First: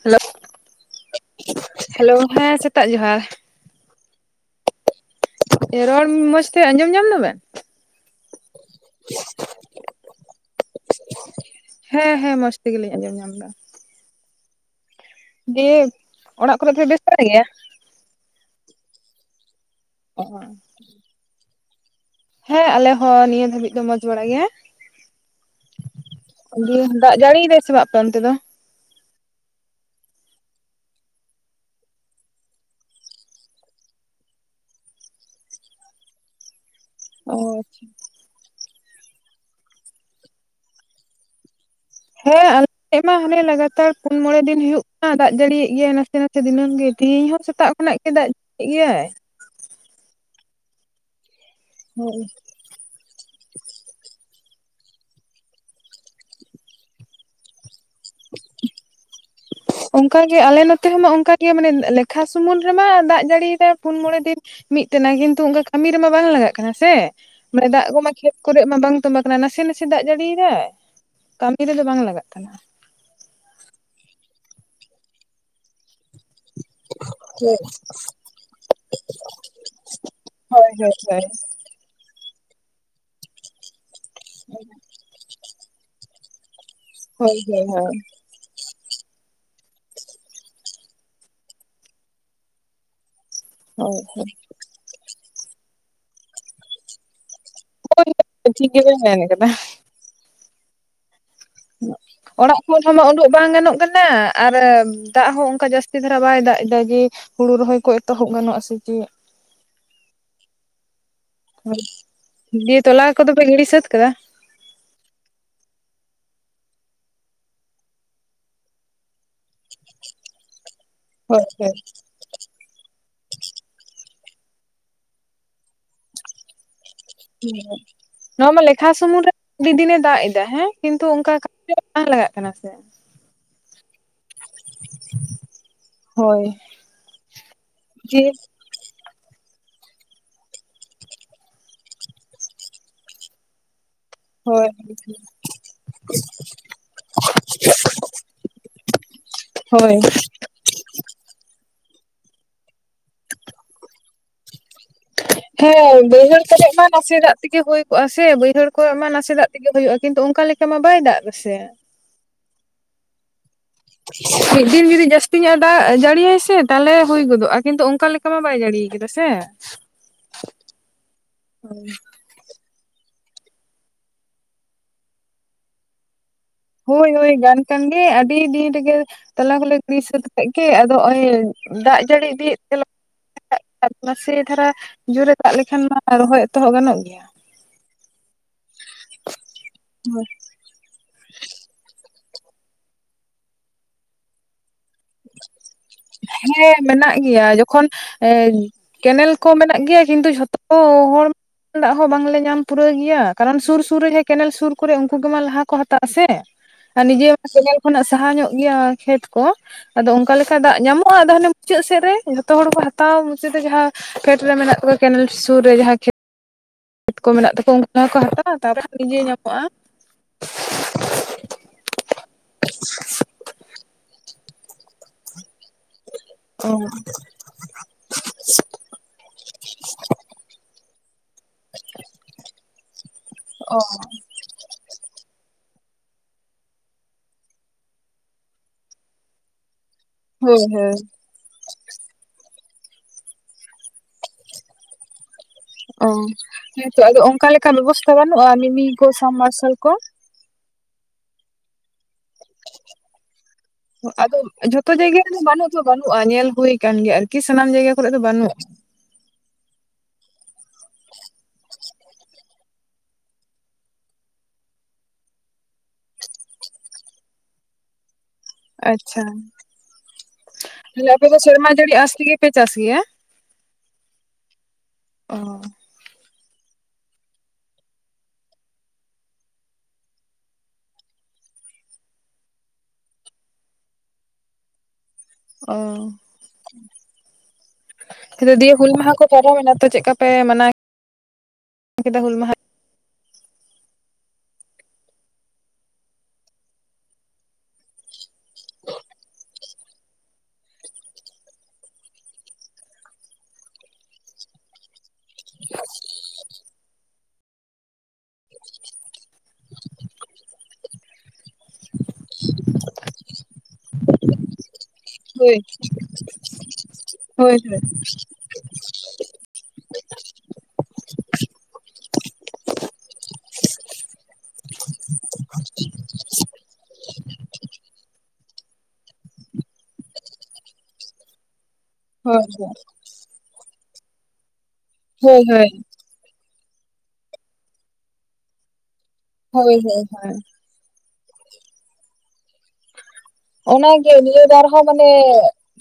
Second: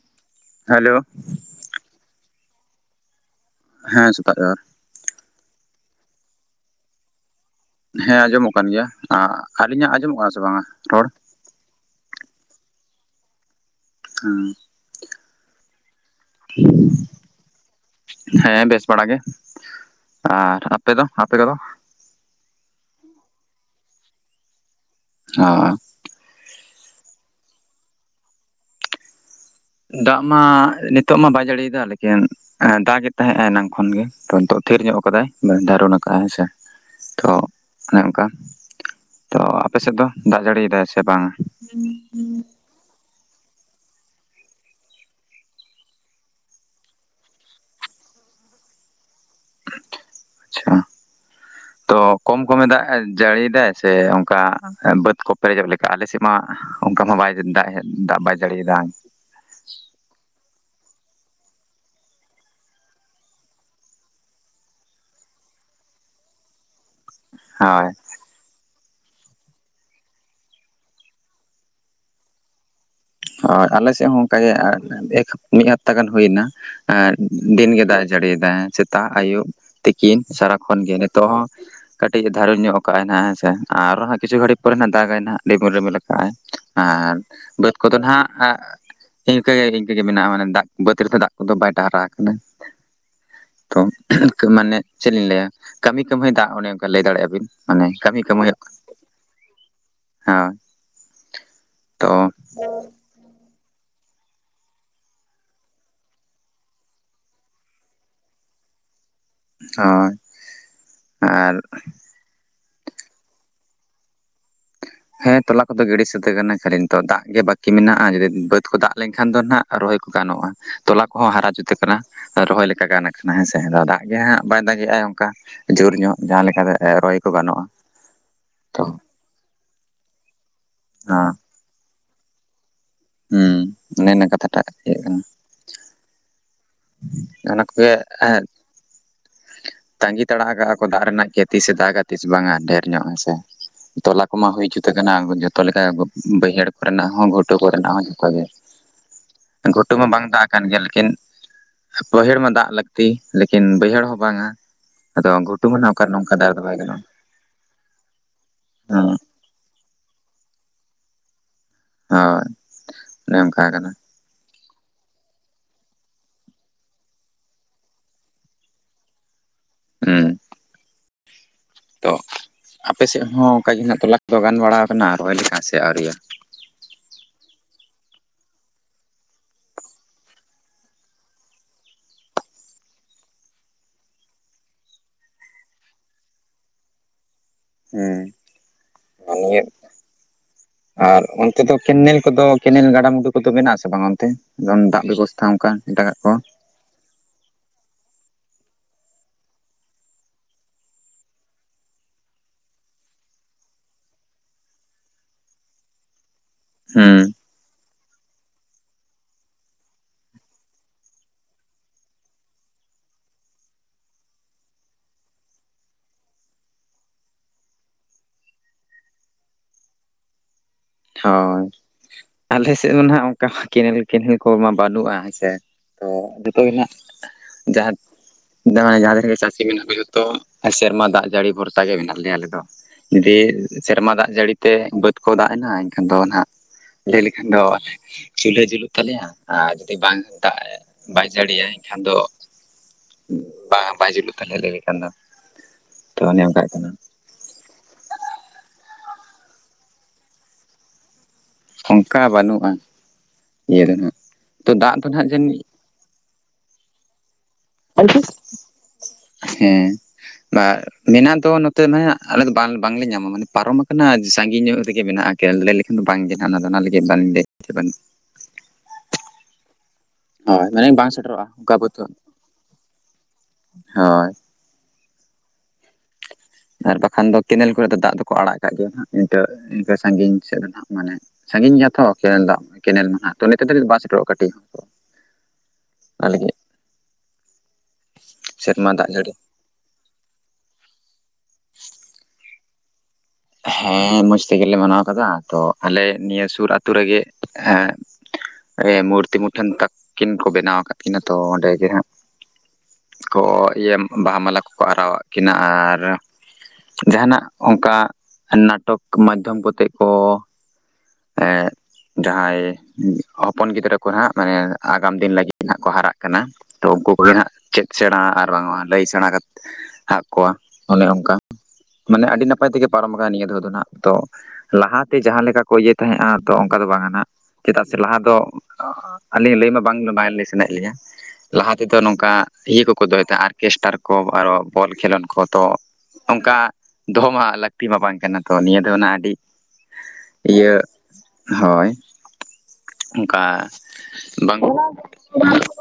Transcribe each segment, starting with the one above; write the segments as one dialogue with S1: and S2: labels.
S1: Hello
S2: hello.
S1: Hello ᱦᱮᱸ ᱥᱮᱛᱟᱜ ᱡᱚᱦᱟᱨ ᱾
S2: ᱦᱮᱸ ᱥᱮᱛᱟᱜ ᱡᱚᱦᱟᱨ ᱾
S1: ᱨᱚᱲ ᱢᱚᱸᱡᱽ ᱛᱮ ᱟᱸᱡᱚᱢ ᱧᱟᱢ ᱫᱟ ᱵᱮᱱ?
S2: ᱦᱮᱸ ᱟᱸᱡᱚᱢᱚᱜ ᱠᱟᱱ ᱜᱮᱭᱟ, ᱟᱸ ᱟᱹᱞᱤᱧᱟᱜ ᱟᱸᱡᱚᱢᱚᱜ-ᱟ ᱥᱮ ᱵᱟᱝᱟ ᱨᱚᱲ?
S1: ᱦᱮᱸ ᱦᱮᱸ ᱢᱚᱡᱽ ᱛᱮᱜᱮ ᱞᱤᱧ ᱟᱸᱡᱚᱢ ᱧᱟᱢ ᱫᱟ ᱾
S2: ᱦᱩᱸ
S1: [unintelligible] ᱚᱲᱟᱜ ᱠᱚᱨᱮᱜ ᱯᱮ ᱵᱮᱥ ᱵᱟᱲᱟ ᱜᱮᱭᱟ?
S2: ᱦᱮᱸ ᱵᱮᱥ ᱵᱟᱲᱟ ᱜᱮ,
S1: ᱚ
S2: ᱟᱨ ᱟᱯᱮ ᱫᱚ ᱟᱯᱮ ᱠᱚ ᱫᱚ?
S1: ᱦᱮᱸ ᱟᱞᱮ ᱦᱚᱸ ᱱᱤᱭᱟᱹ ᱫᱷᱟᱹᱵᱤᱡ ᱫᱚ ᱢᱚᱸᱡᱽ ᱵᱟᱲᱟ ᱜᱮ ᱾
S2: ᱦᱟᱸ ᱟ
S1: ᱫᱟᱜ ᱡᱟᱹᱲᱤᱭ ᱫᱟᱭ ᱥᱮ ᱵᱟ ᱟᱯᱮ ᱚᱱᱛᱮ ᱫᱚ?
S2: ᱫᱟᱜ ᱢᱟ ᱱᱤᱛᱚᱜ ᱢᱟ᱾ ᱵᱟᱭ ᱡᱟᱹᱲᱤᱭ ᱫᱟ᱾ ᱞᱮᱠᱮᱱ ᱦᱮᱸ ᱫᱟᱜᱮᱜ ᱛᱟᱦᱮᱸᱜ ᱟᱭ ᱮᱱᱟᱝ ᱠᱷᱚᱱᱜ ᱜᱮ᱾ ᱛᱚ ᱱᱤᱛᱚᱜ ᱛᱷᱤᱨ ᱧᱚᱜ ᱠᱟᱫᱟᱭ ᱫᱟ ᱾ ᱫᱷᱽᱟᱨᱩᱱ ᱟᱠᱟᱜ-ᱟᱭ ᱦᱮᱸ ᱥᱮ᱾ ᱛᱚ
S1: ᱚ ᱟᱪᱪᱷᱟ,
S2: ᱚᱱᱮ ᱚᱝᱠᱟ᱾ ᱛᱚ ᱟᱯᱮ ᱥᱮᱫ ᱫᱚ᱾ ᱫᱟᱜ ᱡᱟᱹᱲᱤᱭ ᱫᱟᱭ ᱥᱮ ᱵᱟᱝᱟ?
S1: ᱦᱮᱸ ᱟᱞ ᱮᱱᱟ ᱦᱟᱱᱮ ᱞᱟᱜᱟᱛᱟᱲ ᱯᱩᱱ ᱢᱚᱬᱮᱸ ᱫᱤᱱ ᱦᱩᱭᱩ-ᱜ ᱠᱟᱱᱟ᱾ ᱫᱟᱜ ᱡᱟᱹᱲᱤ ᱭᱮᱜ ᱜᱮᱭᱟ᱾ ᱱᱟᱥᱮ, ᱱᱟᱥᱮ ᱫᱤᱱᱟᱹᱢ ᱜᱮ ᱛᱤᱦᱤᱧ ᱦᱚᱸ ᱥᱮᱛᱟᱜ [unintelligible] ᱜᱮᱭᱟᱭ
S2: ᱟᱪᱪᱷᱟ ᱛᱚ
S1: ᱦᱳᱭ
S2: ᱠᱚᱢ ᱠᱚᱢᱮ ᱫᱟᱜ ᱮᱸ ᱡᱟᱹᱲᱤᱭ ᱫᱟᱭ᱾ ᱥᱮ ᱚᱝᱠᱟ ᱵᱟᱹᱫᱽ ᱠᱚ ᱯᱮᱨᱮᱡᱚᱜᱽ ᱞᱮᱠᱟ᱾ ᱟᱞᱮᱥᱮᱜ ᱢᱟ ᱚᱝᱠᱟ ᱢᱟ ᱵᱟᱭ ᱫᱟᱜ ᱦᱮᱡ ᱫᱟᱜ ᱵᱟᱭ ᱡᱟᱹᱲᱤᱭᱫᱟ᱾
S1: ᱚᱝᱠᱟ ᱜᱮ ᱟᱞᱮ ᱱᱚᱛᱮ ᱦᱚᱸᱢᱟ᱾ ᱚᱱᱝᱠᱟ ᱜᱮ ᱢᱟᱱᱮ ᱞᱮᱠᱷᱟ ᱥᱩᱢᱩᱱ ᱨᱮᱢᱟ᱾ ᱫᱟᱜ ᱡᱟᱹᱲᱤᱭ ᱫᱟᱭ ᱯᱩᱱ ᱢᱚᱬᱮᱸ ᱫᱤᱱ ᱢᱤᱜ ᱴᱮᱱᱟ ᱠᱤᱱᱛᱩ ᱚᱝᱠᱟ ᱠᱟᱹᱢᱤ ᱨᱮ ᱢᱟ ᱵᱟᱝ ᱞᱟᱜᱟᱜ ᱠᱟᱱᱟ ᱥᱮ᱾ ᱢᱟᱱᱮ ᱫᱟᱜ
S2: ᱦᱳᱭ
S1: ᱠᱚᱢᱟ᱾ ᱠᱷᱮᱛ ᱠᱚᱨᱮ ᱢᱟᱜ ᱵᱟᱝ ᱛᱚᱵᱟ ᱠᱟᱱᱟ᱾ ᱱᱟᱥᱮ, ᱱᱟᱥᱮ ᱫᱟᱜ ᱡᱟᱹᱲᱤᱭ ᱫᱟᱭ᱾ ᱠᱟᱹᱢᱤ ᱨᱮ ᱫᱚ ᱵᱟᱝ ᱞᱟᱜᱟᱜ ᱠᱟᱱᱟ᱾
S2: ᱦᱳᱭ ᱟᱞᱮ ᱥᱮᱜ ᱦᱚᱸ ᱚᱝᱠᱟ ᱜᱮ᱾ ᱫᱮᱠ ᱢᱤᱫ ᱦᱟᱯᱛᱟ ᱜᱟᱱ ᱦᱩᱭᱱᱟ᱾ ᱮᱸᱜ ᱫᱤᱱ ᱜᱮ ᱫᱟᱜ ᱮ ᱡᱟᱹᱲᱤᱭᱮᱫᱟ᱾ ᱥᱮᱛᱟᱜ, ᱟᱹᱭᱩᱵ, ᱛᱤᱠᱤᱱ, ᱥᱟᱨᱟ
S1: ᱦᱳᱭ
S2: ᱠᱷᱚᱱ
S1: ᱦᱳᱭ
S2: ᱜᱮᱦᱛᱚ ᱠᱟᱹᱴᱤᱡ ᱫᱷᱽᱟᱨᱩᱱ ᱧᱚᱜ ᱠᱟᱜ ᱟᱭ᱾ ᱦᱟᱸᱜ ᱦᱮᱸ ᱥᱮ ᱟᱨᱚ ᱦᱟᱸᱜ ᱠᱤᱪᱷᱩ ᱜᱷᱟᱹᱲᱤᱡ ᱯᱚᱨᱮᱱ ᱦᱟᱸᱜ ᱫᱟᱜᱟᱭ ᱱᱟᱦᱜ᱾ ᱨᱮᱢᱤᱞ, ᱨᱤᱢᱤᱠ ᱟᱠᱟᱜ-ᱟᱭ ᱟᱨ
S1: ᱦᱳᱭ ᱦᱳᱭ ᱦᱳᱭ
S2: ᱵᱟᱸᱛ
S1: ᱦᱳᱭ
S2: ᱟᱸᱜ ᱟᱸᱜ ᱤᱱᱠᱟᱹ ᱜᱮ ᱢᱮᱱᱟᱜ-ᱟ ᱢᱟᱱᱮ ᱫᱟᱜ ᱵᱟᱹᱛ ᱨᱮᱛᱚ ᱫᱟᱜ ᱠᱚ ᱫᱚ ᱵᱟᱭ ᱰᱟᱦᱸᱨᱟ ᱾ᱠᱟᱱᱟ
S1: [inaudible]
S2: ᱛᱚ ᱢᱟᱱᱮ ᱪᱮᱜ ᱞᱤᱧ ᱞᱟᱹᱭᱟ᱾ ᱠᱟᱹᱢᱤ ᱠᱟᱹᱢᱦᱟᱹᱭ ᱫᱟᱜ ᱚᱱᱮ ᱚᱝᱠᱟ ᱞᱟᱹᱭ ᱫᱟᱲᱮᱜ-ᱟ᱾ ᱵᱤᱱ ᱢᱟᱱᱮ ᱠᱟᱹᱢᱤ
S1: ᱦᱳᱭ
S2: ᱠᱟᱹᱢᱦᱟᱹᱭᱚᱜ
S1: ᱴᱷᱤᱠ
S2: ᱠᱟᱱᱟ᱾
S1: ᱜᱮᱵᱮᱱ ᱢᱮᱱ ᱠᱟᱫᱟ
S2: ᱦᱮᱸ᱾ ᱛᱚ
S1: ᱚᱲᱟ-ᱜ ᱠᱷᱚᱱᱢᱟ ᱩᱫᱩᱜ ᱵᱟᱝ ᱜᱟᱱᱚᱜ ᱠᱟᱱᱟ ᱾ ᱟᱨ ᱫᱟᱜ ᱦᱚᱸ ᱚᱱᱠᱟ ᱡᱟᱹᱥᱛᱤ ᱫᱷᱟᱨᱟ ᱵᱟᱭ ᱫᱟᱜ ᱮᱫᱟ᱾ ᱡᱮ ᱦᱩᱲᱩ ᱨᱚᱦᱚᱭ ᱠᱚ ᱮᱛᱚᱦᱚᱵ ᱜᱟᱱᱚᱜᱼᱟ᱾ ᱥᱮ ᱪᱮ
S2: ᱦᱳᱭ [inaudible] ᱟᱨ
S1: ᱫᱤᱭᱮ ᱛᱚᱞᱟ ᱠᱚᱼᱫᱚ ᱯᱮ ᱤᱱᱰᱤ ᱥᱟᱹᱛ ᱠᱟᱫᱟ᱾
S2: ᱦᱮᱸ ᱛᱚᱞᱟ ᱠᱚᱼᱫᱚ ᱜᱤᱰᱤ ᱥᱟᱹᱛ ᱟᱠᱟᱱᱟ᱾ ᱠᱟᱱᱟ ᱠᱷᱟᱞᱤ ᱱᱤᱛᱚ ᱫᱟᱜ ᱜᱮ ᱵᱟᱹᱠᱤ ᱢᱮᱱᱟᱜᱼᱟ᱾ ᱡᱩᱫᱤ ᱵᱟᱹᱫᱽ ᱠᱚ ᱫᱟᱜ ᱞᱮᱱᱠᱷᱟᱱ ᱫᱚ ᱱᱟᱜ ᱨᱚᱦᱚᱭ ᱠᱚ ᱜᱟᱱᱚᱜᱼᱟ ᱾ ᱛᱚᱞᱟ ᱠᱚᱼᱦᱚᱸ
S1: ᱦᱳᱭ
S2: ᱦᱟᱨᱟ ᱡᱩᱛ
S1: ᱦᱳᱭ
S2: ᱠᱟᱱᱟ᱾ ᱨᱚᱦᱚᱭ ᱞᱮᱠᱟ ᱜᱟᱱ ᱠᱟᱱᱟ ᱦᱮᱸᱥᱮ᱾ ᱫᱟᱜ ᱜᱮ ᱦᱟᱸᱜ ᱵᱟᱭ ᱫᱟᱜᱮ ᱟᱭ ᱚᱱᱠᱟ᱾ ᱡᱳᱨ ᱧᱚᱜ ᱡᱟᱦᱟᱸ ᱞᱮᱠᱟ
S1: ᱦᱮᱸ ᱱᱚᱣᱟ ᱢᱟ ᱞᱮᱠᱷᱟ ᱥᱩᱢᱩ ᱨᱮ ᱟᱹᱰᱤ ᱫᱤᱱᱮ ᱫᱟᱜ ᱮᱫᱟ᱾ ᱦᱮᱸ ᱠᱤᱱᱛᱩ ᱚᱱᱠᱟ ᱵᱟᱝ ᱞᱟᱜᱟ-ᱜ ᱠᱟᱱᱟ ᱥᱮ᱾
S2: ᱦᱩᱸ᱾ ᱚᱱᱮ ᱤᱱᱟᱹᱜ ᱠᱟᱛᱷᱟᱴᱟ-ᱜ ᱤᱭᱟᱹᱜ ᱠᱟᱱᱟ᱾
S1: ᱦᱳᱭ
S2: ᱚᱱᱟ ᱠᱚᱜᱮ
S1: ᱡᱮ
S2: ᱮᱸᱜ ᱛᱟᱺᱜᱤ ᱛᱟᱲᱟᱜ ᱠᱟᱜᱼᱟ ᱠᱚ᱾ ᱫᱟᱜ ᱨᱮᱱᱟᱜ ᱜᱮ ᱛᱤᱥ ᱥᱮ ᱫᱟᱜᱟ᱾ ᱛᱤᱥ ᱵᱟᱝᱼᱟ᱾ ᱰᱷᱮᱨ ᱧᱚᱜᱼᱟᱥᱮ ᱛᱚᱞᱟ ᱠᱚᱢᱟᱣ
S1: ᱦᱳᱭ
S2: ᱦᱩᱭᱪᱩᱛ ᱠᱟᱱᱟ᱾ ᱡᱚᱛᱚ ᱞᱮᱠᱟ ᱵᱟᱹᱭᱦᱟᱹᱲ ᱠᱚᱨᱮᱱᱟᱜ ᱦᱚᱸ᱾ ᱜᱷᱩᱴᱩ ᱠᱚᱨᱮᱱᱟᱜ ᱦᱚᱸ᱾ ᱡᱚᱛᱚ ᱜᱮ
S1: ᱦᱳᱭ
S2: ᱜᱷᱩᱴᱩ ᱢᱟ ᱵᱟᱝ ᱫᱟᱜ ᱮᱱ ᱧᱮᱞᱠᱤᱱ᱾ ᱵᱟᱹᱭᱦᱟᱹᱲ ᱢᱟ ᱫᱟᱜ ᱞᱟᱹᱠᱛᱤ᱾ ᱞᱮᱠᱤᱱ ᱵᱟᱹᱭᱦᱟᱹᱲ ᱦᱚᱸ ᱵᱟᱝᱟ᱾ ᱟᱫᱚ ᱜᱷᱩᱴᱩ ᱢᱟᱱᱟᱜ
S1: ᱦᱮᱸ
S2: ᱚᱠᱟ ᱱᱚᱝᱠᱟ
S1: ᱵᱟᱹᱭᱦᱟᱹᱲ
S2: ᱫᱟᱨᱮ ᱫᱚ
S1: ᱠᱚᱨᱮ
S2: ᱵᱟᱭ
S1: ᱢᱟ
S2: ᱜᱟᱱᱚᱜᱼᱟ
S1: ᱱᱟᱥᱮ ᱫᱟᱜ ᱛᱮᱜᱮ ᱦᱩᱭ ᱠᱚᱜᱼᱟ ᱥᱮ᱾ ᱵᱟᱹᱭᱦᱟᱹᱲ ᱠᱚᱨᱮ
S2: ᱦᱮᱸ
S1: ᱢᱟ᱾ ᱱᱟᱥᱮ ᱫᱟᱜ ᱛᱮᱜᱮ ᱦᱩᱭᱩᱜᱼᱟ᱾ ᱠᱤᱱᱛᱩ ᱚᱱᱠᱟ ᱞᱮᱠᱟ ᱢᱟ᱾ ᱵᱟᱭ ᱫᱟᱜ ᱥᱮ
S2: ᱚᱸ ᱦᱳᱭ ᱚᱱᱮ ᱚᱱᱠᱟ ᱠᱟᱱᱟ ᱾
S1: ᱢᱤᱫ ᱫᱤᱱ ᱡᱩᱫᱤ ᱡᱟᱹᱥᱛᱤ ᱧᱚᱜᱼᱟ᱾ ᱫᱟᱜ ᱡᱟᱹᱲᱤᱭᱟᱭ ᱥᱮ ᱛᱟᱦᱚᱞᱮ ᱦᱩᱭ ᱜᱚᱫᱚᱜᱼᱟ᱾ ᱠᱤᱱᱛᱩ ᱚᱱᱠᱟ ᱞᱮᱠᱟ ᱚᱠᱟ ᱢᱟ ᱵᱟᱭ ᱡᱟᱲᱤᱭ ᱠᱮᱫᱟ ᱥᱮ᱾
S2: ᱦᱮᱸ ᱛᱚ ᱟᱯᱮ ᱥᱮᱫ ᱦᱚᱸ ᱚᱱᱠᱟ ᱛᱚᱞᱟ ᱠᱚᱫᱚ ᱜᱟᱱ ᱵᱟᱲᱟ ᱠᱟᱱᱟ ᱨᱚᱦᱚᱭ ᱞᱮᱠᱟ ᱥᱮ ᱟᱹᱣᱨᱤᱭᱟᱹ?
S1: ᱦᱩᱭ ᱦᱩᱭ ᱜᱟᱱᱠᱟᱱ ᱜᱮ ᱟᱹᱰᱤ ᱫᱤᱱᱨᱮᱜᱮ ᱛᱟᱞᱟ ᱠᱚᱞᱮ ᱜᱤ ᱥᱟᱹᱛ ᱟᱠᱟᱜ ᱜᱮ ᱟᱫᱚ ᱱᱚᱜᱼᱚᱭ ᱫᱟᱜ ᱡᱟᱹᱲᱤ ᱤᱫᱤᱭ ᱛᱮ ᱱᱟᱥᱮ ᱫᱷᱟᱨᱟ ᱡᱳᱨᱮᱨᱮ ᱫᱟᱜ ᱞᱮᱠᱷᱟᱱ ᱢᱟ ᱨᱚᱦᱚᱭ ᱮᱛᱚᱦᱚᱵ ᱜᱟᱱᱚᱜ ᱜᱮᱭᱟ ᱾
S2: ᱦᱮᱸ [inaudible] ᱢᱤᱭᱟᱹ [inaudible] [inaudible] ᱟᱨ ᱚᱱᱛᱮ ᱫᱚ ᱠᱮᱱᱮᱞ ᱠᱚᱫᱚ ᱠᱮᱱᱮᱞ ᱜᱟᱰᱟ ᱢᱩᱰᱩ ᱠᱚᱫᱚ ᱢᱮᱱᱟᱜᱼᱟ ᱟᱥᱮ ᱵᱟᱝ ᱚᱱᱛᱮ ᱫᱚᱢ ᱫᱟᱜ? ᱵᱮᱵᱚᱥᱛᱷᱟ ᱚᱱᱠᱟ ᱮᱴᱟᱜᱟᱜ ᱠᱚ ᱾
S1: ᱦᱮᱸ ᱢᱮᱱᱟᱜ ᱜᱮᱭᱟ ᱡᱚᱠᱷᱚᱱ ᱠᱮᱱᱮᱞ ᱠᱚ ᱢᱮᱱᱟᱜ ᱜᱮᱭᱟ ᱠᱤᱱᱛᱩ ᱡᱷᱚᱛᱚ ᱦᱚᱲ ᱫᱟᱜ ᱦᱚᱸ ᱵᱟᱝᱞᱮ ᱧᱟᱢ ᱯᱩᱨᱟᱹᱣ ᱜᱮᱭᱟ ᱠᱟᱨᱚᱱ ᱥᱩᱨ ᱥᱩᱨ ᱨᱮ ᱡᱟᱦᱟᱸ ᱠᱮᱱᱮᱞ ᱥᱩᱨ ᱠᱚᱨᱮ ᱩᱱᱠᱩ ᱜᱮᱢᱟ ᱞᱟᱦᱟ ᱠᱚ ᱦᱟᱛᱟ ᱾. ᱟᱸᱥᱮ ᱟᱨ ᱱᱤᱡᱮ
S2: ᱦᱩᱸ
S1: ᱠᱮᱱᱮᱞ ᱠᱷᱚᱱᱟᱜ ᱥᱟᱦᱟ ᱧᱚᱜ ᱜᱮᱭᱟ ᱠᱷᱮᱛ ᱠᱚ ᱟᱫᱚ ᱚᱱᱠᱟ ᱞᱮᱠᱟ ᱫᱟᱜ ᱧᱟᱢᱚᱜᱼᱟ ᱟᱫᱚ, ᱦᱟᱱᱮ ᱢᱩᱪᱟᱹᱫ ᱥᱮᱜ ᱨᱮ ᱡᱷᱚᱛᱚ ᱦᱚᱲ ᱠᱚ ᱦᱟᱛᱟᱣᱟ ᱢᱩᱪᱟᱹᱫ ᱨᱮ ᱡᱟᱦᱟᱸ ᱯᱷᱮᱰ ᱨᱮ ᱢᱮᱱᱟᱜ ᱛᱟᱠᱚᱣᱟ ᱠᱮᱱᱮᱞ ᱥᱩᱨ ᱨᱮ ᱡᱟᱦᱟᱸ [unintelligible] ᱪᱚᱴ ᱠᱚ ᱢᱮᱱᱟᱜ ᱛᱟᱠᱚᱣᱟ ᱩᱱᱠᱩ ᱞᱟᱦᱟ ᱦᱟᱛᱟᱣᱟ ᱛᱟᱯᱚᱨᱮ ᱱᱤᱡᱮ ᱧᱟᱢᱚᱜᱼᱟ
S2: ᱦᱳᱭ ᱾ ᱟᱞᱮᱥᱮᱫ ᱫᱚ ᱱᱟᱜ ᱚᱱᱠᱟ ᱠᱮᱱᱮᱞ ᱠᱮᱱᱮᱞ ᱠᱚᱢᱟ ᱵᱟᱹᱱᱩᱜᱼᱟ ᱦᱮᱸᱥᱮ ᱫᱚ
S1: ᱚ
S2: ᱫᱩᱭᱱᱟᱜ ᱡᱟᱦᱟᱸ [unintelligible] ᱡᱟᱦᱟᱸᱭ ᱡᱟᱦᱟᱹᱨᱮᱜᱮ ᱪᱟᱥᱤ ᱢᱮᱱᱟᱜ ᱠᱚᱣᱟ ᱡᱚᱛᱚ ᱥᱮᱨᱢᱟ ᱫᱟᱜ ᱡᱟᱹᱲᱤ ᱵᱷᱚᱨᱥᱟ ᱜᱮ ᱢᱮᱱᱟᱜ ᱞᱮᱭᱟ ᱟᱞᱮ ᱫᱚ ᱾ ᱡᱩᱫᱤ ᱥᱮᱨᱢᱟ ᱫᱟᱜ ᱡᱟᱹᱲᱤ ᱛᱮ ᱵᱟᱹᱫᱽ ᱠᱚ ᱫᱟᱜ ᱮᱱᱟ ᱾ ᱟᱫᱚ ᱱᱟᱜ ᱞᱟᱹᱭ ᱞᱮᱠᱷᱟᱱ ᱫᱚ ᱪᱩᱞᱦᱟᱹ ᱡᱩᱞᱩᱜ ᱛᱟᱞᱮᱭᱟ ᱟᱨ ᱡᱩᱫᱤ ᱵᱟᱝ ᱫᱟᱜ
S1: ᱦᱳᱭ
S2: ᱮ
S1: ᱦᱳᱭ
S2: ᱵᱟᱭ ᱡᱟᱹᱲᱤᱭᱟᱭ ᱮᱠᱷᱟᱱ ᱫᱚ ᱵᱟ ᱵᱟᱭᱡᱟᱲᱤ [inaudible] ᱛᱟᱦᱞ ᱞᱟᱹᱭ [inaudible] [unintelligible] ᱞᱮᱠᱷᱱ ᱫᱚ
S1: ᱳ
S2: ᱛᱚ ᱚᱱᱮ ᱚᱱᱠᱟᱜ ᱠᱟᱱᱟ
S1: ᱦᱮᱸᱛᱚ ᱟᱫᱚ ᱚᱱᱠᱟ ᱞᱮᱠᱟ ᱵᱮᱵᱚᱥᱛᱟ ᱵᱟᱹᱱᱩᱜᱼᱟ ᱱᱤᱢᱤ ᱠᱚ ᱥᱟᱵᱢᱟᱨᱥᱟᱞ ᱠᱚ?
S2: ᱚᱱᱠᱟ ᱵᱟᱹᱱᱩᱜᱼᱟ ᱤᱭᱟᱹ ᱨᱮᱦᱚᱸ
S1: ᱟᱫᱚ
S2: ᱛᱚ
S1: ᱡᱷᱚᱛᱚ
S2: ᱫᱟᱜ ᱫᱚ
S1: ᱡᱟᱭᱜᱟ
S2: ᱱᱟᱜ
S1: ᱨᱮᱫᱚ
S2: ᱡᱟᱱᱤ
S1: ᱵᱟᱹᱱᱩᱜ ᱫᱚ ᱵᱟᱹᱱᱩᱜᱼᱟ ᱧᱮᱞ ᱦᱩᱭ ᱠᱟᱱ ᱜᱮᱭᱟ ᱟᱨᱠᱤ ᱥᱟᱱᱟᱢ ᱡᱟᱭᱜᱟ ᱠᱚᱨᱮ ᱫᱚ ᱵᱟᱹᱱᱩᱜᱼᱟ ᱾
S2: ᱦᱮᱸ [inaudible] [inaudible] ᱢᱮᱱᱟᱜ ᱫᱚ ᱛᱚ ᱱᱟᱦᱜ ᱟᱞᱮ ᱵᱟᱝᱞᱮ ᱧᱟᱢᱟ ᱢᱟᱱᱮ ᱯᱟᱨᱚᱢ ᱟᱠᱟᱱᱟ ᱥᱟᱺᱜᱤᱧ ᱧᱚᱜ ᱨᱮᱜᱮ ᱢᱮᱱᱟᱜᱮ [inaudible] ᱟᱞᱮ ᱵᱟᱝᱜᱮ ᱦᱟᱱᱟ ᱫᱚ ᱚᱱᱟ ᱞᱟᱹᱜᱤᱫ ᱵᱟᱝᱜᱮ ᱾
S1: ᱟᱪᱷᱟ
S2: ᱦᱳᱭ ᱢᱟᱱᱮ ᱵᱟᱝ
S1: ᱟᱯᱮ ᱫᱚ
S2: ᱥᱮᱴᱮᱨᱚᱜᱼᱟ
S1: ᱥᱮᱨᱢᱟ
S2: ᱚᱱᱠᱟ
S1: ᱡᱟᱹᱲᱤ
S2: ᱵᱟᱹᱛᱷᱟᱹ
S1: ᱟᱥ ᱛᱮᱜᱮᱯᱮ ᱪᱟᱥ ᱜᱮᱭᱟ ᱾
S2: ᱦᱳᱭ ᱾
S1: ᱚ ᱾
S2: ᱟᱨ ᱵᱟᱠᱷᱟᱱ ᱫᱚ ᱠᱮᱱᱮᱞ ᱠᱚᱨᱮ ᱫᱚ ᱫᱟᱜ ᱫᱚᱠᱚ ᱟᱲᱟᱜ ᱠᱟᱜ ᱜᱮᱭᱟ ᱦᱜ ᱤᱱᱠᱟᱹ ᱤᱱᱠᱟᱹ ᱥᱟᱺᱜᱤᱧ ᱥᱮᱫ ᱫᱚ ᱱᱟᱜ ᱢᱟᱱᱮ ᱥᱟᱺᱜᱤᱧ ᱜᱮᱭᱟ ᱛᱚ ᱠᱮᱱᱮᱞ ᱫᱟᱜ ᱠᱮᱱᱮᱞ ᱢᱟ ᱛᱚ ᱱᱤᱛᱮ ᱫᱚ ᱵᱟᱝ ᱥᱮᱴᱮᱨᱚᱜᱼᱟ ᱠᱟᱹᱴᱤᱡ ᱦᱚᱸ ᱾
S1: ᱚ ᱾ ᱟ [unintelligible] ᱫᱤᱭᱮ
S2: ᱥᱮᱨᱢᱟ
S1: ᱦᱩᱞ
S2: ᱫᱟᱜ
S1: ᱢᱟᱦᱟ ᱠᱚ
S2: ᱡᱟᱹᱲᱤ
S1: ᱯᱟᱨᱚᱢᱮᱱᱟ ᱛᱚ ᱪᱮᱫᱞᱠᱟ ᱯᱮ ᱢᱟᱱᱟᱣ ᱠᱮᱫᱟ ᱦᱩᱞ ᱢᱟᱦᱟ
S2: ᱦᱮᱸ ᱢᱚᱸᱡ ᱛᱮᱜᱮᱞᱮ ᱢᱟᱱᱟᱣ ᱠᱟᱫᱟ ᱛᱚ ᱟᱞᱮ ᱱᱤᱭᱟᱹ ᱥᱩᱨ ᱟᱹᱛᱩᱳ ᱨᱮᱜᱮ ᱮᱸ ᱢᱩᱨᱛᱤ ᱢᱩᱴᱷᱟᱹᱱ ᱛᱟᱠᱠᱤᱱ ᱠᱚ ᱵᱮᱱᱟᱣ ᱟᱠᱟᱫ ᱠᱤᱱᱟᱹ ᱛᱚ ᱚᱸᱰᱮ ᱜᱮ ᱦᱜ ᱠᱚ ᱤᱭᱟᱹ ᱵᱟᱦᱟ ᱢᱟᱞᱟ ᱠᱚᱠᱚ ᱟᱨᱟᱣᱟᱜ ᱠᱤᱱᱟ ᱟᱨ ᱡᱟᱦᱟᱱᱟᱜ ᱚᱱᱠᱟ ᱱᱟᱴᱚᱠ ᱢᱟᱫᱽᱫᱷᱚᱢ ᱠᱚᱛᱮ ᱠᱚ ᱡᱟᱦᱟᱸᱭ ᱦᱚᱯᱚᱱ ᱜᱤᱫᱽᱨᱟᱹ ᱠᱚ ᱱᱟᱱᱟᱜ ᱢᱟᱱᱮ ᱟᱜᱟᱢ ᱫᱤᱱ
S1: ᱦᱳᱭ
S2: ᱞᱟᱹᱜᱤᱫ ᱦᱜ ᱠᱚ ᱦᱟᱨᱟᱜ ᱠᱟᱱᱟ ᱛᱚ ᱩᱱᱠᱩ ᱠᱚᱜᱮ
S1: ᱦᱳᱭ
S2: ᱦᱜ ᱪᱮᱫ ᱥᱮᱬᱟ ᱟᱨ ᱵᱟᱝ ᱞᱟᱹᱭ ᱥᱮᱬᱟ ᱠᱟᱛᱮ ᱟᱟᱜ ᱠᱚᱣᱟ ᱚᱱᱮ ᱚᱱᱠᱟ ᱾ ᱢᱟᱱᱮ ᱟᱹᱰᱤ ᱱᱟᱯᱟᱭ ᱛᱮᱜᱮ ᱯᱟᱨᱚᱢ ᱟᱠᱟᱱᱟ ᱱᱤᱭᱟᱹ ᱫᱷᱟᱟᱹᱣ ᱫᱚ ᱱᱟᱟᱜ ᱛᱚ ᱞᱟᱦᱟᱛᱮ ᱡᱟᱦᱟᱸ ᱞᱮᱠᱟ ᱠᱚ ᱤᱭᱟᱹ ᱛᱟᱦᱮᱸᱜᱼᱟ ᱛᱚ ᱚᱱᱠᱟ ᱫᱚ ᱵᱟᱝ ᱟᱦᱜ ᱪᱮᱫᱟᱜ ᱥᱮ ᱞᱟᱦᱟ ᱫᱚ ᱟᱹᱞᱤᱧ ᱞᱟᱹᱭᱢᱟ ᱵᱟᱝ ᱥᱟᱱᱟᱭᱮᱫ ᱞᱤᱧᱟᱹ᱾ ᱞᱟᱦᱟ ᱛᱮᱫᱚ ᱱᱚᱝᱠᱟ
S1: ᱦᱳᱭ ᱦᱳᱭ
S2: ᱤᱭᱟᱹ ᱠᱚᱠᱚ ᱫᱚᱦᱚᱭᱮᱫ ᱛᱟᱦᱮᱸ ᱟᱨᱚᱨᱠᱮᱥᱴᱟᱨ ᱠᱚ ᱟᱨᱚ ᱵᱚᱞ ᱠᱷᱮᱞᱚᱰ ᱠᱚ
S1: ᱦᱳᱭ
S2: ᱛᱚ ᱚᱱᱠᱟ ᱫᱚᱦᱚ ᱢᱟ ᱞᱟᱹᱠᱛᱤ ᱢᱟ ᱵᱟᱝ ᱠᱟᱱᱟ ᱛᱚ ᱱᱤᱭᱟᱹ ᱫᱚ ᱚᱱᱟ ᱟᱹᱰᱤ
S1: ᱦᱳᱭ ᱦᱳᱭ ᱦᱳᱭ
S2: ᱤᱭᱟᱹ ᱦᱳᱭ ᱚᱱᱠᱟ
S1: ᱚᱱᱟᱜᱮ ᱱᱤᱭᱟᱹ ᱫᱚ
S2: ᱵᱟᱝ
S1: ᱟᱨᱦᱚᱸ ᱢᱟᱱᱮ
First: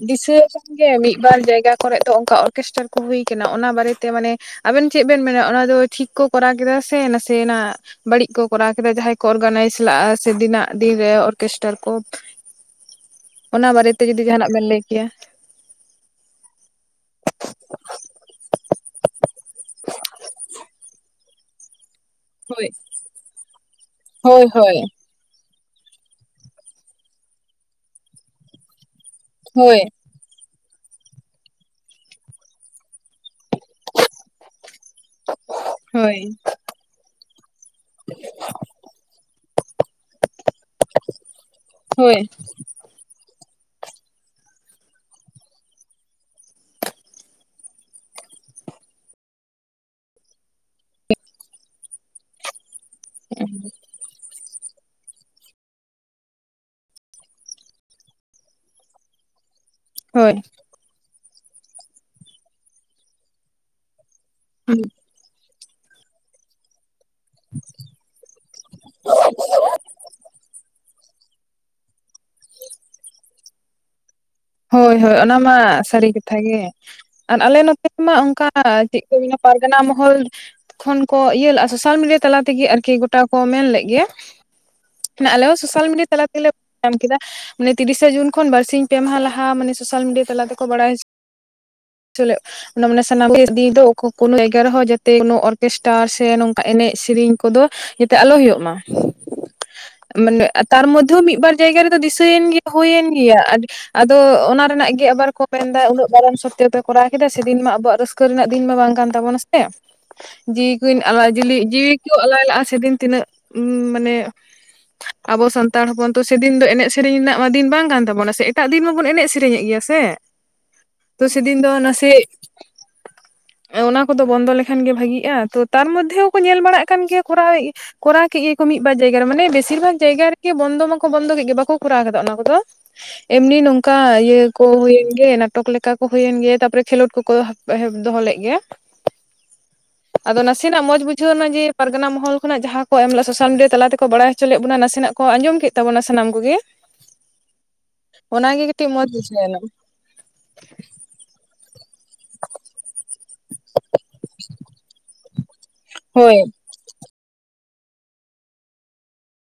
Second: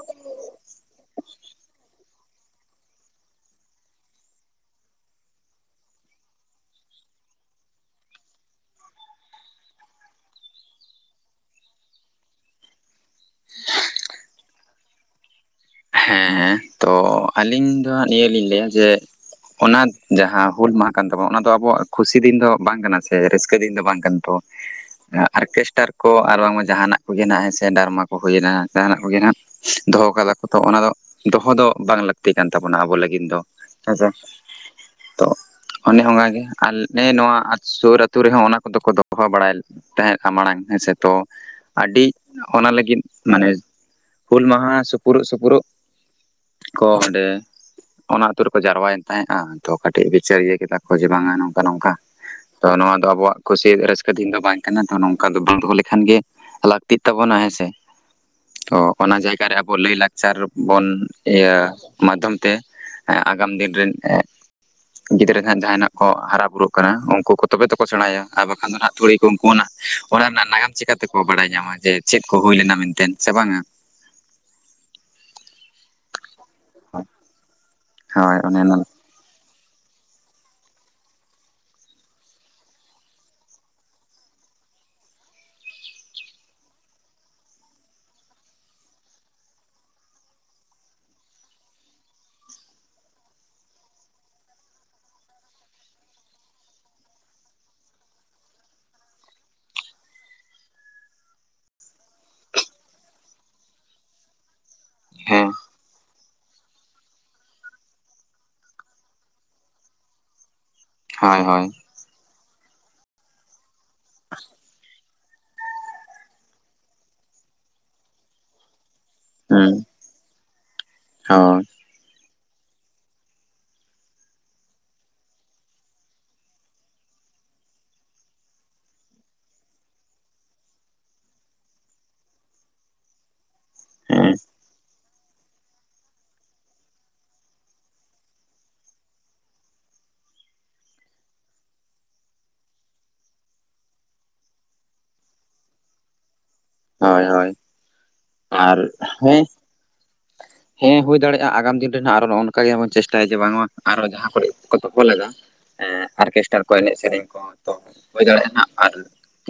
S1: ᱫᱤᱥᱟᱹ ᱜᱮ ᱢᱤᱫ ᱵᱟᱨ ᱡᱟᱭᱜᱟ ᱠᱚᱨᱮ ᱫᱚ ᱚᱱᱠᱟ ᱚᱨᱠᱮᱥᱴᱟᱨ ᱠᱚ ᱦᱩᱭ ᱟᱠᱟᱱᱟ ᱚᱱᱟ ᱵᱟᱨᱮᱛᱮ ᱢᱟᱱᱮ ᱟᱵᱮᱱ ᱪᱮᱫ ᱵᱮᱱ ᱢᱮᱱᱟ ᱚᱱᱟ ᱫᱚ ᱴᱷᱤᱠ ᱠᱚ ᱠᱚᱨᱟᱣ ᱠᱮᱫᱟ ᱥᱮ ᱱᱟᱥᱮᱱᱟᱜ ᱵᱟᱹᱲᱤᱡ ᱠᱚ ᱠᱚᱨᱟᱣ ᱠᱮᱫᱟ ᱡᱟᱦᱟᱸᱭ ᱠᱚ ᱚᱨᱜᱟᱱᱟᱭᱤᱡᱽ ᱞᱟᱜᱼᱟ ᱥᱮ ᱫᱤᱱᱟᱜ ᱫᱤᱱᱨᱮ ᱚᱨᱠᱮᱥᱴᱟᱨ ᱠᱚ ᱚᱱᱟ ᱵᱟᱨᱮᱛᱮ ᱡᱩᱫᱤ ᱡᱟᱦᱟᱱᱟᱜ ᱵᱮᱱ ᱞᱟᱹᱭ ᱠᱮᱭᱟ
S2: ᱦᱮᱸ ᱛᱚ ᱟᱹᱞᱤᱧ ᱫᱚ ᱦᱟᱜ ᱱᱤᱭᱟᱹ ᱞᱤᱧ ᱞᱟᱹᱭᱟ ᱡᱮ ᱚᱱᱟ ᱡᱟᱦᱟᱸ ᱦᱩᱞ ᱢᱟᱦᱟ ᱠᱟᱱ ᱛᱟᱵᱚᱱᱟ ᱚᱱᱟ ᱫᱚ ᱟᱵᱚᱣᱟᱜ ᱠᱩᱥᱤ ᱫᱤᱱ ᱫᱚ
S1: ᱦᱳᱭ
S2: ᱵᱟᱝ ᱠᱟᱱᱟ ᱥᱮ ᱨᱟᱹᱥᱠᱟᱹ ᱫᱤᱱ ᱫᱚ ᱵᱟᱝ ᱠᱟᱱᱟ ᱛᱚ
S1: ᱦᱳᱭ ᱦᱳᱭ
S2: ᱟᱨᱚᱨᱠᱮᱥᱴᱟᱨ ᱠᱚ ᱟᱨ ᱵᱟᱝᱢᱟ ᱡᱟᱦᱟᱱᱟᱜ ᱠᱚᱜᱮ ᱱᱟᱦᱟᱜ ᱦᱮ ᱥᱮ ᱰᱨᱟᱢᱢᱟ ᱠᱚ ᱦᱩᱭᱮᱱᱟ ᱡᱟᱦᱟᱱᱟᱜ ᱠᱚᱜᱮ ᱱᱟᱦᱟᱜ
S1: ᱦᱳᱭ
S2: ᱫᱚᱦᱚ ᱠᱟᱫᱟ ᱠᱚ ᱛᱚ ᱚᱱᱟ ᱫᱚ ᱫᱚᱦᱚ ᱫᱚ ᱵᱟᱝ ᱞᱟᱹᱠᱛᱤ ᱠᱟᱱ ᱛᱟᱵᱚᱱᱟ ᱟᱵᱚ ᱞᱟᱹᱜᱤᱫ ᱫᱚ ᱟᱪᱪᱷᱟ
S1: [inaudible]
S2: ᱚᱱᱮ ᱚᱱᱠᱟᱮ ᱟᱞᱮ ᱱᱚᱣᱟ ᱥᱩᱨ ᱟ ᱟᱹᱛᱩᱳ ᱨᱮᱦᱚᱸ ᱚᱱᱟ ᱠᱚᱫᱚ ᱠᱚ ᱫᱚᱦᱚ ᱵᱟᱲᱟᱭ ᱛᱟᱦᱮᱸ ᱢᱟᱲᱟᱝ ᱦᱮᱸᱥᱮ ᱛᱚ ᱟᱹᱰᱤ
S1: ᱦᱳᱭ
S2: ᱚᱱᱟ ᱞᱟᱹᱜᱤᱫ ᱢᱟᱱᱮ ᱦᱩᱞ ᱢᱟᱦᱟ ᱩ ᱯᱩᱨᱩᱜ ᱥᱩᱯᱩᱨᱩᱜ ᱠᱚ ᱚᱸᱰᱮ ᱚᱱᱟ ᱟᱹᱛᱩ ᱨᱮᱠᱚ ᱡᱟᱨᱣᱟᱭᱮᱱ ᱛᱟᱦᱮᱸᱜᱫᱼᱟ ᱛᱚ ᱠᱟᱹᱴᱤᱡ ᱵᱤᱪᱟᱹᱨ ᱤᱭᱟᱹ ᱠᱮᱫᱟ ᱠᱚ ᱡᱮ ᱵᱟᱝᱟ ᱱᱚᱝᱠᱟ ᱱᱚᱝᱠᱟ ᱛᱚ ᱱᱚᱣᱟ ᱫᱚ ᱟᱵᱚᱣᱟᱜ ᱠᱩᱥᱤ ᱨᱟᱹᱥᱠᱟᱹ ᱫᱤᱱ ᱫᱚ ᱵᱟᱝ ᱮᱱᱟ ᱫᱚ ᱱᱚᱝᱠᱟ ᱫᱚ ᱵᱟᱝ ᱫᱚᱦᱚ ᱞᱮᱠᱷᱟᱱ ᱜᱮ ᱞᱟᱹᱠᱛᱤᱜ ᱛᱟᱵᱚᱱᱟ ᱦᱮᱸᱥᱮ ᱚ ᱚᱱᱟ ᱡᱟᱭᱜᱟ ᱨᱮ
S1: ᱦᱳᱭ
S2: ᱞᱟᱹᱭᱼᱞᱟᱠᱪᱟᱨ ᱵᱚᱱ ᱤᱭᱟᱹ ᱢᱟᱫᱽᱫᱷᱚᱢ ᱛᱮ ᱟᱜᱟᱢ ᱫᱤᱱ ᱨᱮᱱ
S1: [inaudible]
S2: ᱜᱤᱫᱽᱨᱟᱹ ᱦᱟᱜ ᱡᱟᱦᱟᱱᱟᱜ ᱠᱚ ᱦᱟᱨᱟ ᱵᱩᱨᱩᱜ ᱩᱱᱠᱩ ᱠᱚ ᱛᱚᱵᱮ ᱛᱠᱚ ᱥᱮᱬᱟᱭᱟ ᱟᱨ ᱵᱟᱠᱷᱟᱱ ᱫᱚ ᱟᱜ ᱛᱩᱲᱤ ᱠᱚ ᱩᱱᱠᱩ ᱚᱱᱟ ᱨᱮᱱᱟᱜ ᱱᱟᱜᱟᱢ ᱪᱮᱠᱟᱛᱮᱠᱚ ᱵᱟᱲᱟᱭ ᱧᱟᱢᱟ ᱡᱮ ᱪᱮᱫ ᱠᱚ ᱦᱩᱭ ᱞᱮᱱᱟ ᱢᱮᱱᱛᱮ ᱥᱮ ᱵᱟᱝᱼᱟ
S1: ᱦᱳᱭ ᱦᱳᱭ ᱚᱱᱟ ᱢᱟ ᱥᱟᱹᱨᱤ ᱠᱟᱛᱷᱟ ᱜᱮ, ᱟᱨ ᱟᱞᱮ ᱱᱚᱛᱮ ᱢᱟ
S2: ᱦᱳᱭ
S1: ᱚᱱᱠᱟ
S2: ᱚᱱᱮ ᱚᱱᱟ
S1: ᱮᱫ ᱦᱩᱭᱱᱟ ᱯᱟᱨᱜᱟᱱᱟ ᱢᱟᱦᱚᱞ ᱠᱷᱚᱱ ᱠᱚ ᱤᱭᱟᱹ ᱞᱮᱫᱼᱟ ᱥᱳᱥᱟᱞ ᱢᱤᱰᱤᱭᱟ ᱛᱟᱞᱟ ᱛᱮᱜᱮ ᱟᱨᱠᱤ ᱜᱳᱚᱴᱟ ᱠᱚ ᱢᱮᱱ ᱞᱮᱫ ᱜᱮᱭᱟ ᱟᱞᱮ ᱦᱚᱸ ᱥᱳᱥᱟᱞ ᱢᱤᱰᱤᱭᱟ ᱛᱟᱞᱟ ᱛᱮᱞᱮ ᱧᱟᱢ ᱠᱮᱫᱟ ᱢᱟᱱᱮ ᱛᱤᱨᱤᱥᱮ ᱡᱩᱱ ᱠᱷᱚᱱ ᱵᱟᱨᱥᱤᱧ ᱯᱮ ᱢᱟᱦᱟ ᱞᱟᱦᱟ ᱞᱟᱦᱟᱸ ᱢᱟᱱᱮ ᱥᱳᱥᱟᱞ ᱢᱤᱰᱤᱭᱟ ᱛᱟᱞᱟ ᱛᱮᱠᱚ ᱵᱟᱲᱟᱭ ᱦᱚᱪᱚ ᱚᱱᱟ ᱢᱟᱱᱮ ᱥᱟᱱᱟᱢ ᱫᱚ ᱠᱳᱱᱳ ᱡᱟᱭᱜᱟ ᱨᱮᱦᱚᱸ ᱡᱟᱛᱮ ᱚᱨᱠᱮᱥᱴᱟᱨ ᱥᱮ ᱱᱚᱝᱠᱟ ᱮᱱᱮᱡ ᱥᱮᱨᱮᱧ ᱠᱚᱫᱚ, ᱡᱟᱛᱮ ᱟᱞᱚ ᱦᱩᱭᱩᱜ ᱢᱟ᱾ ᱢᱟᱱᱮ ᱛᱟᱨ ᱢᱚᱫᱽᱫᱷᱮ ᱢᱤᱫ ᱵᱟᱨ ᱡᱟᱭᱜᱟ ᱨᱮᱫᱚ ᱫᱤᱥᱟᱹᱭᱮᱱ ᱜᱮᱭᱟ ᱦᱩᱭᱮᱱ ᱜᱮᱭᱟ᱾ ᱟᱫᱚ ᱚᱱᱟ ᱨᱮᱱᱟᱜ ᱜᱮ ᱟᱵᱟᱨ ᱠᱚ
S2: ᱦᱮᱸ
S1: ᱢᱮᱱᱫᱟ ᱩᱱᱟᱹᱜ ᱜᱚᱨᱚᱢ ᱥᱚᱛᱛᱮ ᱠᱟᱛᱮ ᱠᱚᱨᱟᱣ ᱠᱮᱫᱟ ᱥᱮᱫᱤᱱ ᱢᱟ ᱟᱵᱚᱣᱟᱜ ᱨᱟᱹᱥᱠᱟᱹ ᱨᱮᱱᱟᱜ ᱫᱤᱱ ᱢᱟ ᱵᱟᱝ ᱠᱟᱱ ᱛᱟᱵᱚᱱᱟ ᱥᱮ ᱡᱤᱣᱤ ᱠᱚᱧ ᱟᱞᱟᱭ
S2: ᱦᱳᱭ
S1: ᱡᱤ
S2: ᱦᱳᱭ
S1: ᱡᱤᱣᱤ ᱠᱚ ᱟᱞᱟᱭ ᱞᱟᱜᱼᱟ ᱥᱮᱫᱤᱱ ᱛᱤᱱᱟᱹᱜ ᱩᱸ ᱢᱟᱱᱮ ᱟᱵᱚ ᱥᱟᱱᱛᱟᱲ ᱦᱚᱯᱚᱱ ᱛᱚ ᱥᱮᱫᱤᱱ ᱫᱚ ᱮᱱᱮᱡ ᱥᱮᱨᱮᱧ ᱨᱮᱱᱟᱜ ᱢᱟ ᱫᱤᱱ ᱵᱟᱝ ᱠᱟᱱ ᱛᱟᱵᱚᱱᱟ ᱥᱮ ᱮᱴᱟᱜ ᱫᱤᱱ ᱢᱟᱵᱚᱱ ᱮᱱᱮᱡ ᱥᱮᱨᱮᱧ ᱥᱮᱨᱮᱧᱮᱫ
S2: ᱦᱩᱸ
S1: ᱜᱮᱭᱟ ᱥᱮ ᱛᱚ ᱥᱮᱫᱤᱱ
S2: ᱦᱳᱭ
S1: ᱫᱚ ᱱᱟᱥᱮ ᱚᱱᱟ ᱠᱚᱫᱚ ᱵᱚᱱᱫᱚ ᱞᱮᱠᱷᱟᱱᱜᱮ ᱵᱷᱟᱜᱤᱜᱼᱟ ᱛᱚ ᱛᱟᱨ ᱢᱚᱫᱽᱫᱷᱮ ᱦᱚᱸᱠᱚ ᱧᱮᱞ ᱵᱟᱲᱟᱜ ᱠᱟᱱ ᱜᱮᱭᱟ ᱠᱚᱨᱟᱣ ᱠᱚᱨᱟᱣ ᱠᱮᱫ ᱜᱮᱠᱚ ᱢᱤᱫ ᱵᱟᱨ ᱡᱟᱭᱜᱟ ᱨᱮ ᱢᱟᱱᱮ ᱵᱮᱥᱤᱨ ᱵᱷᱟᱜ ᱡᱟᱭᱜᱟ ᱨᱮᱜᱮ ᱵᱚᱱᱫᱚ ᱢᱟᱠᱚ ᱵᱚᱱᱫᱚ ᱠᱮᱫ ᱜᱮ ᱵᱟᱠᱚ ᱠᱚᱨᱟᱣ ᱠᱮᱫᱟ ᱚᱱᱟ ᱠᱚᱫᱚ ᱮᱢᱱᱤ ᱱᱚᱝᱠᱟ
S2: ᱦᱮᱸ
S1: ᱤᱭᱟᱹ ᱠᱚ ᱦᱩᱭᱮᱱ ᱜᱮ ᱱᱟᱴᱚᱠ ᱞᱮᱠᱟ ᱦᱩᱭᱮᱱ ᱜᱮᱭᱟ ᱛᱟᱨᱯᱚᱨᱮ ᱠᱷᱮᱞᱳᱰ ᱠᱚᱠᱚ ᱫᱚᱦᱚ ᱞᱮᱫ ᱜᱮᱭᱟ ᱾ [inaudible] ᱟᱫᱚ ᱱᱟᱥᱮᱱᱟᱜ ᱢᱚᱡᱽ ᱵᱩᱡᱷᱟᱹᱣ ᱮᱱᱟ ᱡᱮ, ᱯᱟᱨᱜᱟᱱᱟ ᱢᱚᱦᱚᱞ ᱠᱷᱚᱱᱟᱜ ᱡᱟᱦᱟᱸ ᱠᱚ ᱮᱢ ᱞᱮᱫ ᱥᱳᱥᱟᱞ ᱢᱤᱰᱤᱭᱟ ᱛᱟᱞᱟ ᱛᱮᱠᱚ ᱵᱟᱲᱟᱭ ᱦᱚᱪᱚ ᱞᱮᱫ ᱵᱚᱱᱟ ᱱᱟᱥᱮᱱᱟᱜ ᱠᱚ ᱟᱸᱡᱚᱢ ᱠᱮᱫ ᱛᱟᱵᱚᱱᱟ ᱥᱟᱱᱟᱢ ᱠᱚᱜᱮ ᱾
S2: ᱦᱳᱭ ᱦᱳᱭ ᱾
S1: ᱚᱱᱟᱜᱮ ᱠᱟᱹᱴᱤᱡ ᱢᱚᱡᱽ ᱵᱩᱡᱷᱟᱹᱣ ᱮᱱᱟ ᱾
S2: ᱦᱮᱸ ᱦᱩᱭ ᱫᱟᱲᱮᱭᱟᱜᱼᱟ ᱟᱜᱟᱢ ᱫᱤᱱ ᱨᱮᱱᱟᱜ ᱟᱨᱚ ᱱᱚᱜᱼᱚ ᱱᱚᱝᱠᱟ ᱜᱮᱵᱚᱱ ᱪᱮᱥᱴᱟᱭᱟ ᱡᱮ ᱵᱟᱝᱢᱟ ᱟᱨᱚ ᱡᱟᱦᱟᱸ ᱠᱚᱨᱮ ᱠᱚ ᱛᱚᱯᱚᱞ ᱞᱮᱫᱟ ᱾ ᱦᱮᱸ
S1: ᱦᱳᱭ
S2: ᱚᱨᱠᱮᱥᱴᱟᱨ ᱠᱚ ᱮᱱᱮᱡ ᱥᱮᱨᱮᱧ ᱠᱚ ᱛᱚ ᱦᱩᱭ ᱫᱟᱲᱮᱭᱟᱜᱼᱟ ᱦᱟᱸᱜ ᱟᱨ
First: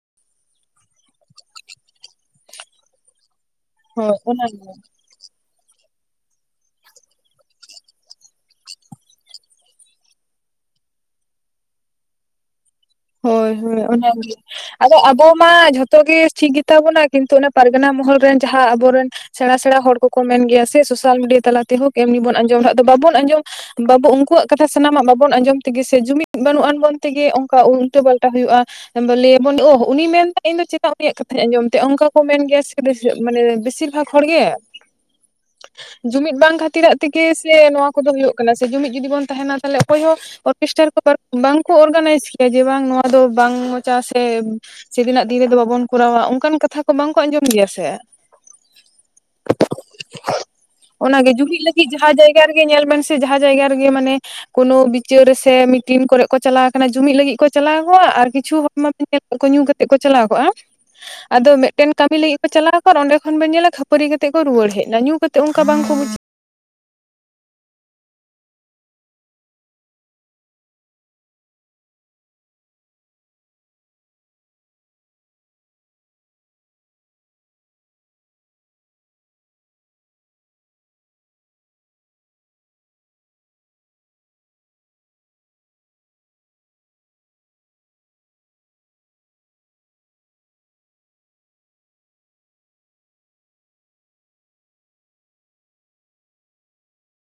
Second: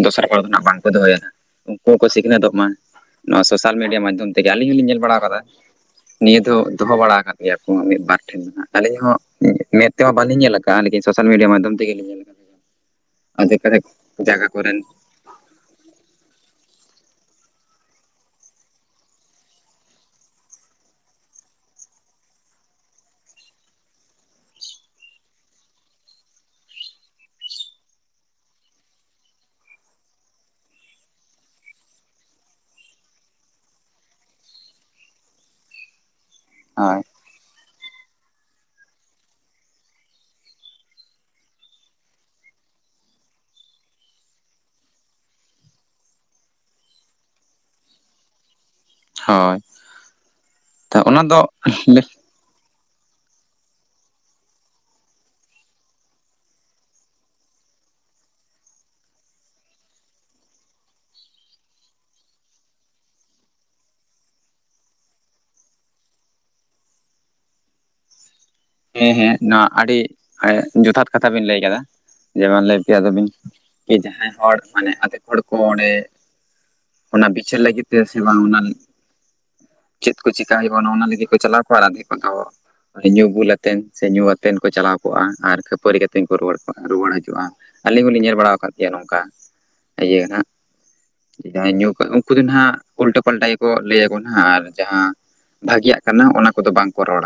S2: ᱫᱚᱥᱟᱨ ᱦᱚᱲ ᱫᱚ ᱦᱟᱸᱜ ᱵᱟᱝᱠᱚ ᱫᱚᱦᱚᱭᱟ ᱾ [inaudible] ᱩᱱᱠᱩ ᱦᱚᱸᱠᱚ ᱥᱤᱠᱷᱱᱟᱹᱛᱚᱜ ᱢᱟ ᱾ ᱱᱚᱣᱟ ᱥᱳᱥᱟᱞ ᱢᱤᱰᱤᱭᱟ
S1: ᱦᱳᱭ
S2: ᱢᱟᱫᱽᱫᱷᱚᱢ ᱛᱮᱜᱮ
S1: ᱚᱱᱟᱜᱮ
S2: ᱟᱞᱤᱧ ᱦᱚᱸᱞᱤᱧ ᱧᱮᱞ ᱵᱟᱲᱟ ᱟᱠᱟᱫᱟ ᱾ ᱱᱤᱭᱟᱹ ᱫᱚ ᱫᱚᱦᱚ ᱵᱟᱲᱟ ᱟᱠᱟᱫ ᱜᱮᱭᱟ ᱠᱚ ᱢᱤᱫ ᱵᱟᱨ ᱴᱷᱮᱱ ᱟᱹᱞᱤᱧ ᱦᱚᱸ ᱢᱮᱫ ᱛᱮᱦᱚᱸ ᱵᱟᱞᱤᱧ ᱧᱮᱞ ᱟᱠᱟᱫᱟ ᱾ [unintelligible] ᱥᱳᱥᱟᱞ ᱢᱤᱰᱤᱭᱟ ᱢᱟᱫᱽᱫᱷᱚᱢ ᱛᱮᱜᱮ ᱤᱧ
S1: [inaudible] ᱦᱳᱭ ᱦᱳᱭ ᱚᱱᱟᱜᱮ
S2: ᱡᱟᱭᱜᱟ ᱠᱚᱨᱮᱱ
S1: ᱾ ᱟᱫᱚ ᱟᱵ ᱟᱵᱚ ᱢᱟ ᱡᱷᱚᱛᱚ ᱜᱮ ᱴᱷᱤᱠ ᱜᱮ ᱛᱟᱵᱚᱱᱟ ᱠᱤᱱᱛᱩ ᱚᱱᱟ ᱯᱟᱨᱜᱟᱱᱟ ᱢᱚᱦᱚᱞ ᱨᱮᱱ ᱡᱟᱦᱟᱸ ᱟᱵᱚᱨᱮᱱ ᱥᱮᱬᱟ ᱥᱮᱬᱟ ᱦᱚᱲ ᱠᱚᱠᱚ ᱢᱮᱱ ᱜᱮᱭᱟ ᱥᱮ ᱥᱳᱥᱟᱞ ᱢᱤᱰᱤᱭᱟ ᱛᱟᱞᱟ ᱛᱮᱦᱚᱸ ᱮᱢᱱᱤ ᱵᱚᱱ ᱟᱸᱡᱚᱢ ᱦᱟᱸᱜ ᱫᱚ ᱵᱟᱵᱚᱱ ᱟᱸᱡᱚᱢ ᱵᱟᱵᱩ ᱩᱱᱠᱩᱣᱟᱜ ᱠᱟᱛᱷᱟ ᱥᱟᱱᱟᱢᱟᱜ ᱵᱟᱵᱚᱱ ᱟᱸᱡᱚᱢ ᱛᱮᱜᱮ ᱥᱮ ᱡᱩᱢᱤᱫ ᱵᱟᱹᱱᱩᱜᱟᱱ ᱵᱚᱱ ᱛᱮᱜᱮ ᱚᱱᱠᱟ ᱩᱞᱴᱟᱹ ᱯᱟᱞᱴᱟ ᱦᱩᱭᱩᱜᱼᱟ ᱾ ᱟᱥᱟ ᱞᱟᱹᱭ ᱟᱵᱚᱱ ᱳᱦ ᱩᱱᱤᱭ ᱢᱮᱱ ᱮᱫᱟ ᱤᱧ ᱫᱚ ᱪᱮᱫᱟᱜ ᱩᱱᱤᱭᱟᱜ ᱠᱟᱛᱷᱟᱧ ᱟᱸᱡᱚᱢ ᱛᱟᱭᱟ ᱚᱱᱠᱟ ᱠᱚ ᱢᱮᱱ ᱜᱮᱭᱟ ᱥᱮ ᱢᱟᱱᱮ ᱵᱮᱥᱤᱨ ᱵᱷᱟᱜᱽ ᱦᱚᱲ ᱜᱮ ᱾ [inaudible] ᱡᱩᱢᱤᱫ ᱵᱟᱝ ᱠᱷᱟᱹᱛᱤᱨ
S2: ᱦᱳᱭ
S1: [unintelligible] ᱠᱮ ᱥᱮ ᱱᱚᱣᱟ ᱠᱚᱫᱚ ᱦᱩᱭᱩᱜ ᱠᱟᱱᱟ ᱥᱮ ᱾ ᱡᱩᱢᱤᱫ ᱡᱩᱫᱤ ᱵᱚᱱ ᱛᱟᱦᱮᱱᱟ ᱛᱟᱦᱚᱞᱮ ᱚᱠᱚᱭ ᱦᱚᱸ ᱚᱨᱠᱮᱥᱴᱟᱨ ᱠᱚ ᱵᱟᱝᱠᱚ ᱚᱨᱜᱟᱱᱟᱭᱤᱡᱽ ᱠᱮᱭᱟ ᱡᱮ ᱵᱟᱝ ᱱᱚᱣᱟ ᱫᱚ ᱵᱟᱝ ᱢᱚᱡᱟ ᱥᱮ ᱥᱮ ᱫᱤᱱᱟᱜ ᱫᱤᱱ ᱨᱮᱫᱚ ᱵᱟᱵᱚᱱ ᱠᱚᱨᱟᱣᱟ ᱚᱱᱠᱟᱱ ᱠᱟᱛᱷᱟ ᱠᱚ ᱵᱟᱝᱠᱚ ᱟᱸᱡᱚᱢ ᱜᱮᱭᱟ ᱥᱮ ᱾ [inaudible]
S2: ᱦᱳᱭ ᱛᱚ
S1: [inaudible]
S2: ᱚᱱᱟ
S1: ᱚᱱᱟᱜᱮ
S2: ᱫᱚ
S1: ᱡᱩᱢᱤᱫ ᱞᱟᱹᱜᱤᱫ ᱡᱟᱦᱟᱸ ᱡᱟᱭ ᱡᱟᱭᱜᱟ ᱨᱮᱜᱮ ᱧᱮᱞ ᱵᱤᱱ ᱥᱮ ᱡᱟᱦᱟᱸ ᱡᱟᱭᱜᱟ ᱨᱮᱜᱮ ᱢᱟᱱᱮ ᱠᱳᱱᱳ ᱵᱤᱪᱟᱹᱨ ᱥᱮ ᱢᱤᱴᱤᱱ ᱠᱚᱨᱮᱜ ᱠᱚ ᱪᱟᱞᱟᱣ ᱟᱠᱟᱱᱟ ᱡᱩᱢᱤᱫ ᱞᱟᱹᱜᱤᱫ ᱠᱚ ᱪᱟᱞᱟᱣ ᱠᱚᱜᱼᱟ ᱟᱨ ᱠᱤᱪᱷᱩ ᱦᱚᱲ ᱢᱟ ᱧᱮᱞ ᱠᱚᱢ ᱧᱩ ᱠᱟᱛᱮᱫ ᱠᱚ ᱪᱟᱞᱟᱣ ᱠᱚᱜᱼᱟ ᱾ ᱟᱫᱚ ᱢᱤᱫᱴᱮᱱ ᱠᱟᱹᱢᱤ ᱞᱟᱹᱜᱤᱫ ᱠᱚ ᱪᱟᱞᱟᱣ ᱟᱠᱚ ᱟᱨ ᱚᱸᱰᱮ ᱠᱷᱚᱱ ᱵᱚᱱ ᱧᱮᱞᱟ ᱠᱷᱟᱹᱯᱟᱹᱨᱤ ᱠᱟᱛᱮ ᱠᱚ ᱨᱩᱣᱟᱹᱲ ᱦᱮᱡ ᱮᱱᱟ, ᱧᱩ ᱠᱟᱛᱮ ᱚᱱᱠᱟ ᱵᱟᱝ ᱠᱚ ᱵᱩᱡᱷ
S2: ᱦᱮᱸ ᱦᱮᱸ ᱱᱚᱣᱟ ᱟᱹᱰᱤ ᱡᱚᱛᱷᱟᱛ ᱠᱟᱛᱷᱟ ᱵᱤᱱ ᱞᱟᱹᱭ ᱟᱠᱟᱫᱟ ᱾ ᱡᱮᱢᱚᱱ ᱞᱟᱹᱭ ᱠᱮᱭᱟ ᱟᱫᱚᱵᱤᱱ ᱠᱤ ᱡᱟᱦᱟᱸᱭ ᱦᱚᱲ ᱢᱟᱱᱮ ᱟᱫᱷᱮᱠ ᱦᱚᱲ ᱠᱚ ᱚᱸᱰᱮ ᱚᱱᱟ ᱵᱤᱪᱟᱹᱨ ᱞᱟᱹᱜᱤᱫ ᱛᱮ ᱥᱮ ᱵᱟᱝ ᱚᱱᱟ ᱪᱮᱫ ᱠᱚ ᱪᱮᱠᱟ ᱦᱩᱭᱩᱜᱼᱟ ᱚᱱᱟ ᱞᱟᱹᱜᱤᱫ ᱠᱚ ᱪᱟᱞᱟᱣ ᱠᱚᱣᱟ ᱟᱨ ᱟᱫᱷᱮᱠ ᱦᱚᱲ ᱫᱚ ᱧᱩ ᱵᱩᱞ ᱠᱟᱛᱮ ᱥᱮ ᱧᱩ ᱟᱛᱮᱫ ᱠᱚ ᱪᱟᱞᱟᱣ ᱠᱚᱜᱼᱟ ᱟᱨ ᱠᱷᱟᱹᱯᱟᱹᱨᱤ ᱠᱟᱛᱮᱫ ᱠᱚ ᱨᱩᱣᱟᱹᱲ ᱠᱚᱜᱼᱟ ᱨᱩᱣᱟᱹᱲ ᱦᱤᱡᱩᱜᱼᱟ ᱾ ᱟᱹᱞᱤᱧ ᱦᱚᱞᱤᱧ ᱧᱮᱞ ᱵᱟᱲᱟ ᱟᱠᱟᱫ ᱜᱮᱭᱟ ᱱᱚᱝᱠᱟ [inaudible] ᱤᱭᱟᱹ ᱦᱟᱸᱜ ᱾ ᱡᱟᱦᱟᱸᱭ ᱧᱩ ᱠᱟᱜ ᱩᱱᱠᱩ ᱫᱚ ᱦᱟᱸᱜ ᱩᱞᱴᱟᱹ ᱯᱟᱞᱴᱟ ᱜᱮᱠᱚ ᱞᱟᱹᱭ ᱟᱠᱚ ᱱᱟᱜ ᱟᱨ ᱡᱟᱦᱟᱸ ᱵᱷᱟᱜᱤᱭᱟᱜ ᱠᱟᱱᱟ ᱚᱱᱟ ᱠᱚᱫᱚ ᱵᱟᱝᱠᱚ ᱨᱚᱲᱟ ᱾